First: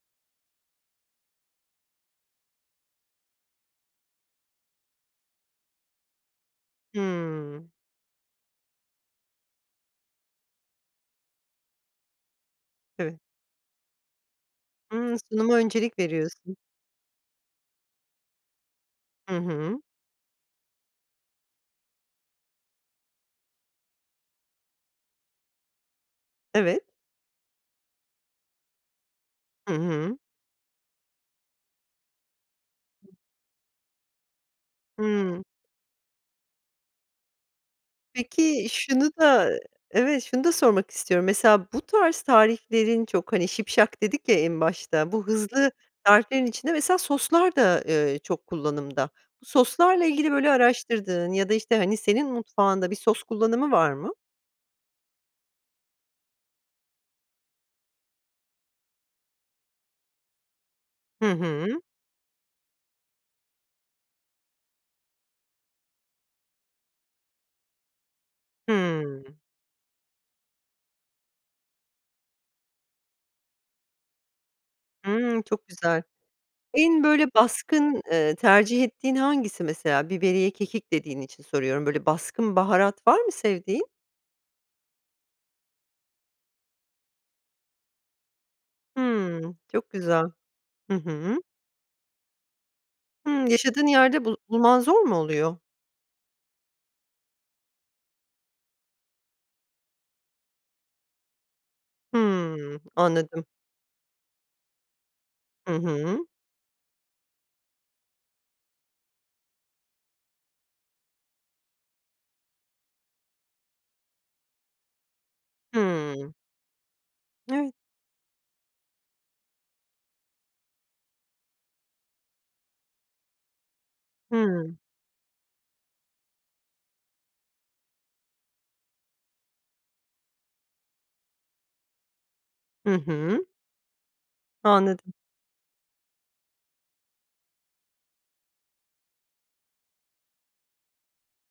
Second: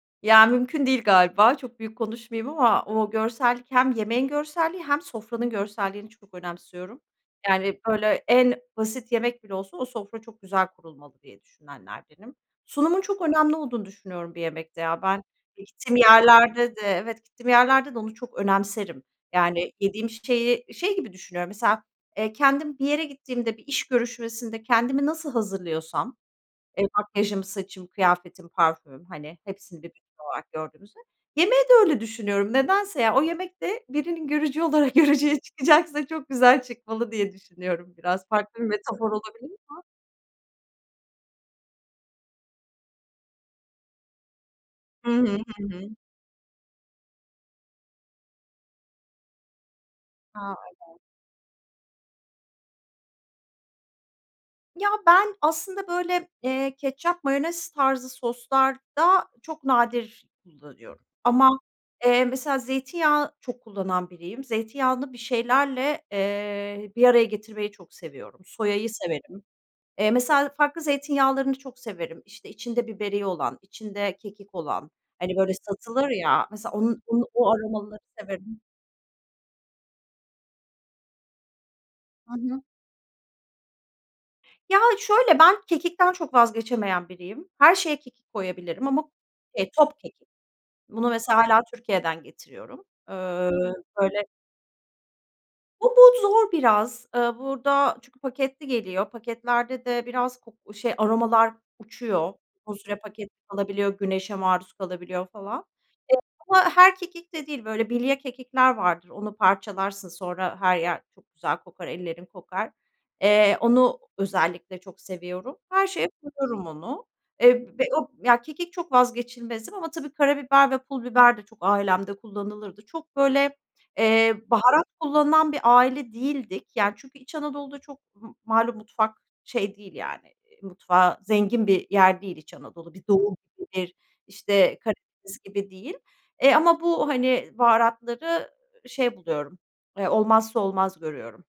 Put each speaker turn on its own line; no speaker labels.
Ya, mümkün değil galiba, çok büyük konuşmayayım ama o görsellik, hem yemeğin görselliği, hem sofranın görselliğini çok önemsiyorum.
Hımm.
Yani, böyle, en basit yemek bile olsa, o sofra çok güzel kurulmalı diye düşünenlerdenim. Sunumun
Evet.
çok önemli olduğunu düşünüyorum bir yemekte ya.
Hımm.
Ben
Sunuma
gittiğim
öncelik veriyorsun.
yerlerde de evet gittiğim yerlerde de onu çok önemserim.
Hı
Yani,
hı.
yediğim şeyi şey gibi düşünüyorum mesela, eee, kendim bir yere gittiğimde bir iş görüşmesinde kendimi nasıl hazırlıyorsam,
Evet.
eee, makyajım, saçım, kıyafetim, parfümüm, hani,
Hı
hepsini bir bütün
hı.
olarak gördüğümüzde, yemeği de öyle düşünüyorum. Nedense ya, o yemek de, birinin görücü olarak görücüye
Hımm.
çıkacaksa, çok güzel çıkmalı diye düşünüyorum biraz. Farklı bir
Peki,
metafor
şunu da
olabilir ama.
evet, şunu da sormak istiyorum, mesela, bu tarz tariflerin çok, hani, şipşak dedik ya en başta,
Hı hı.
bu
Hı
hızlı
hı.
tariflerin içinde mesela soslar da, eee, çok kullanımda. Bu soslarla ilgili böyle
Ha, evet.
araştırdığın ya da, işte, hani, senin mutfağında bir sos kullanımı var mı?
Ya, ben aslında, böyle, eee, ketçap, mayonez tarzı soslarda, çok nadir kullanıyorum.
Hı
Ama,
hı.
eee, mesela zeytinyağı çok kullanan biriyim. Zeytinyağını bir şeylerle, eee, bir araya getirmeyi çok seviyorum. Soyayı
Hımm.
severim. Eee, mesela farklı zeytinyağlarını çok severim. İşte, içinde biberiye olan, içinde kekik olan, hani,
Hımm,
böyle
çok güzel.
satılır ya, mesela onun
En
onu
böyle
o aromaları
baskın, eee,
severim.
tercih ettiğin hangisi, mesela? Biberiye, kekik dediğin için soruyorum. Böyle,
Hı
baskın
hı.
baharat var mı sevdiğin?
Ya şöyle; ben kekikten çok vazgeçemeyen biriyim. Her şeye kekik koyabilirim ama
Hımmm,
eee,
çok
top kekik.
güzel. Hı
Bunu mesela
hı.
hâlâ Türkiye'den getiriyorum. Eee,
Hımm. Yaşadığın
böyle
yerde bu bulman zor mu oluyor?
O bod zor biraz, eee, burada çünkü paketli geliyor paketlerde de biraz ko şey aromalar uçuyor,
Hımm,
uzun süre paketli
anladım.
kalabiliyor, güneşe maruz kalabiliyor falan, eee,
Hı hı.
ama her kekik de değil, böyle bilye kekikler vardır. Onu parçalarsın, sonra her yer çok güzel kokar, ellerin kokar. Eee, onu özellikle çok seviyorum. Her şeye
Hımm.
koyuyorum onu.
Evet.
Eee, ve o ya, kekik çok vazgeçilmezim ama tabii, karabiber ve pul biber de çok ailemde kullanılırdı. Çok böyle, eee,
Hımm.
baharat kullanılan bir aile değildik. Yani çünkü, İç Anadolu'da çok m malum mutfak şey değil yani, mutfağı zengin bir yer değil İç
Hı
Anadolu. Bir doğu
hı.
gibi, bir, işte,
Anladım.
Karadeniz gibi değil. Eee, ama bu, hani, baharatları şey buluyorum, eee, olmazsa olmaz görüyorum.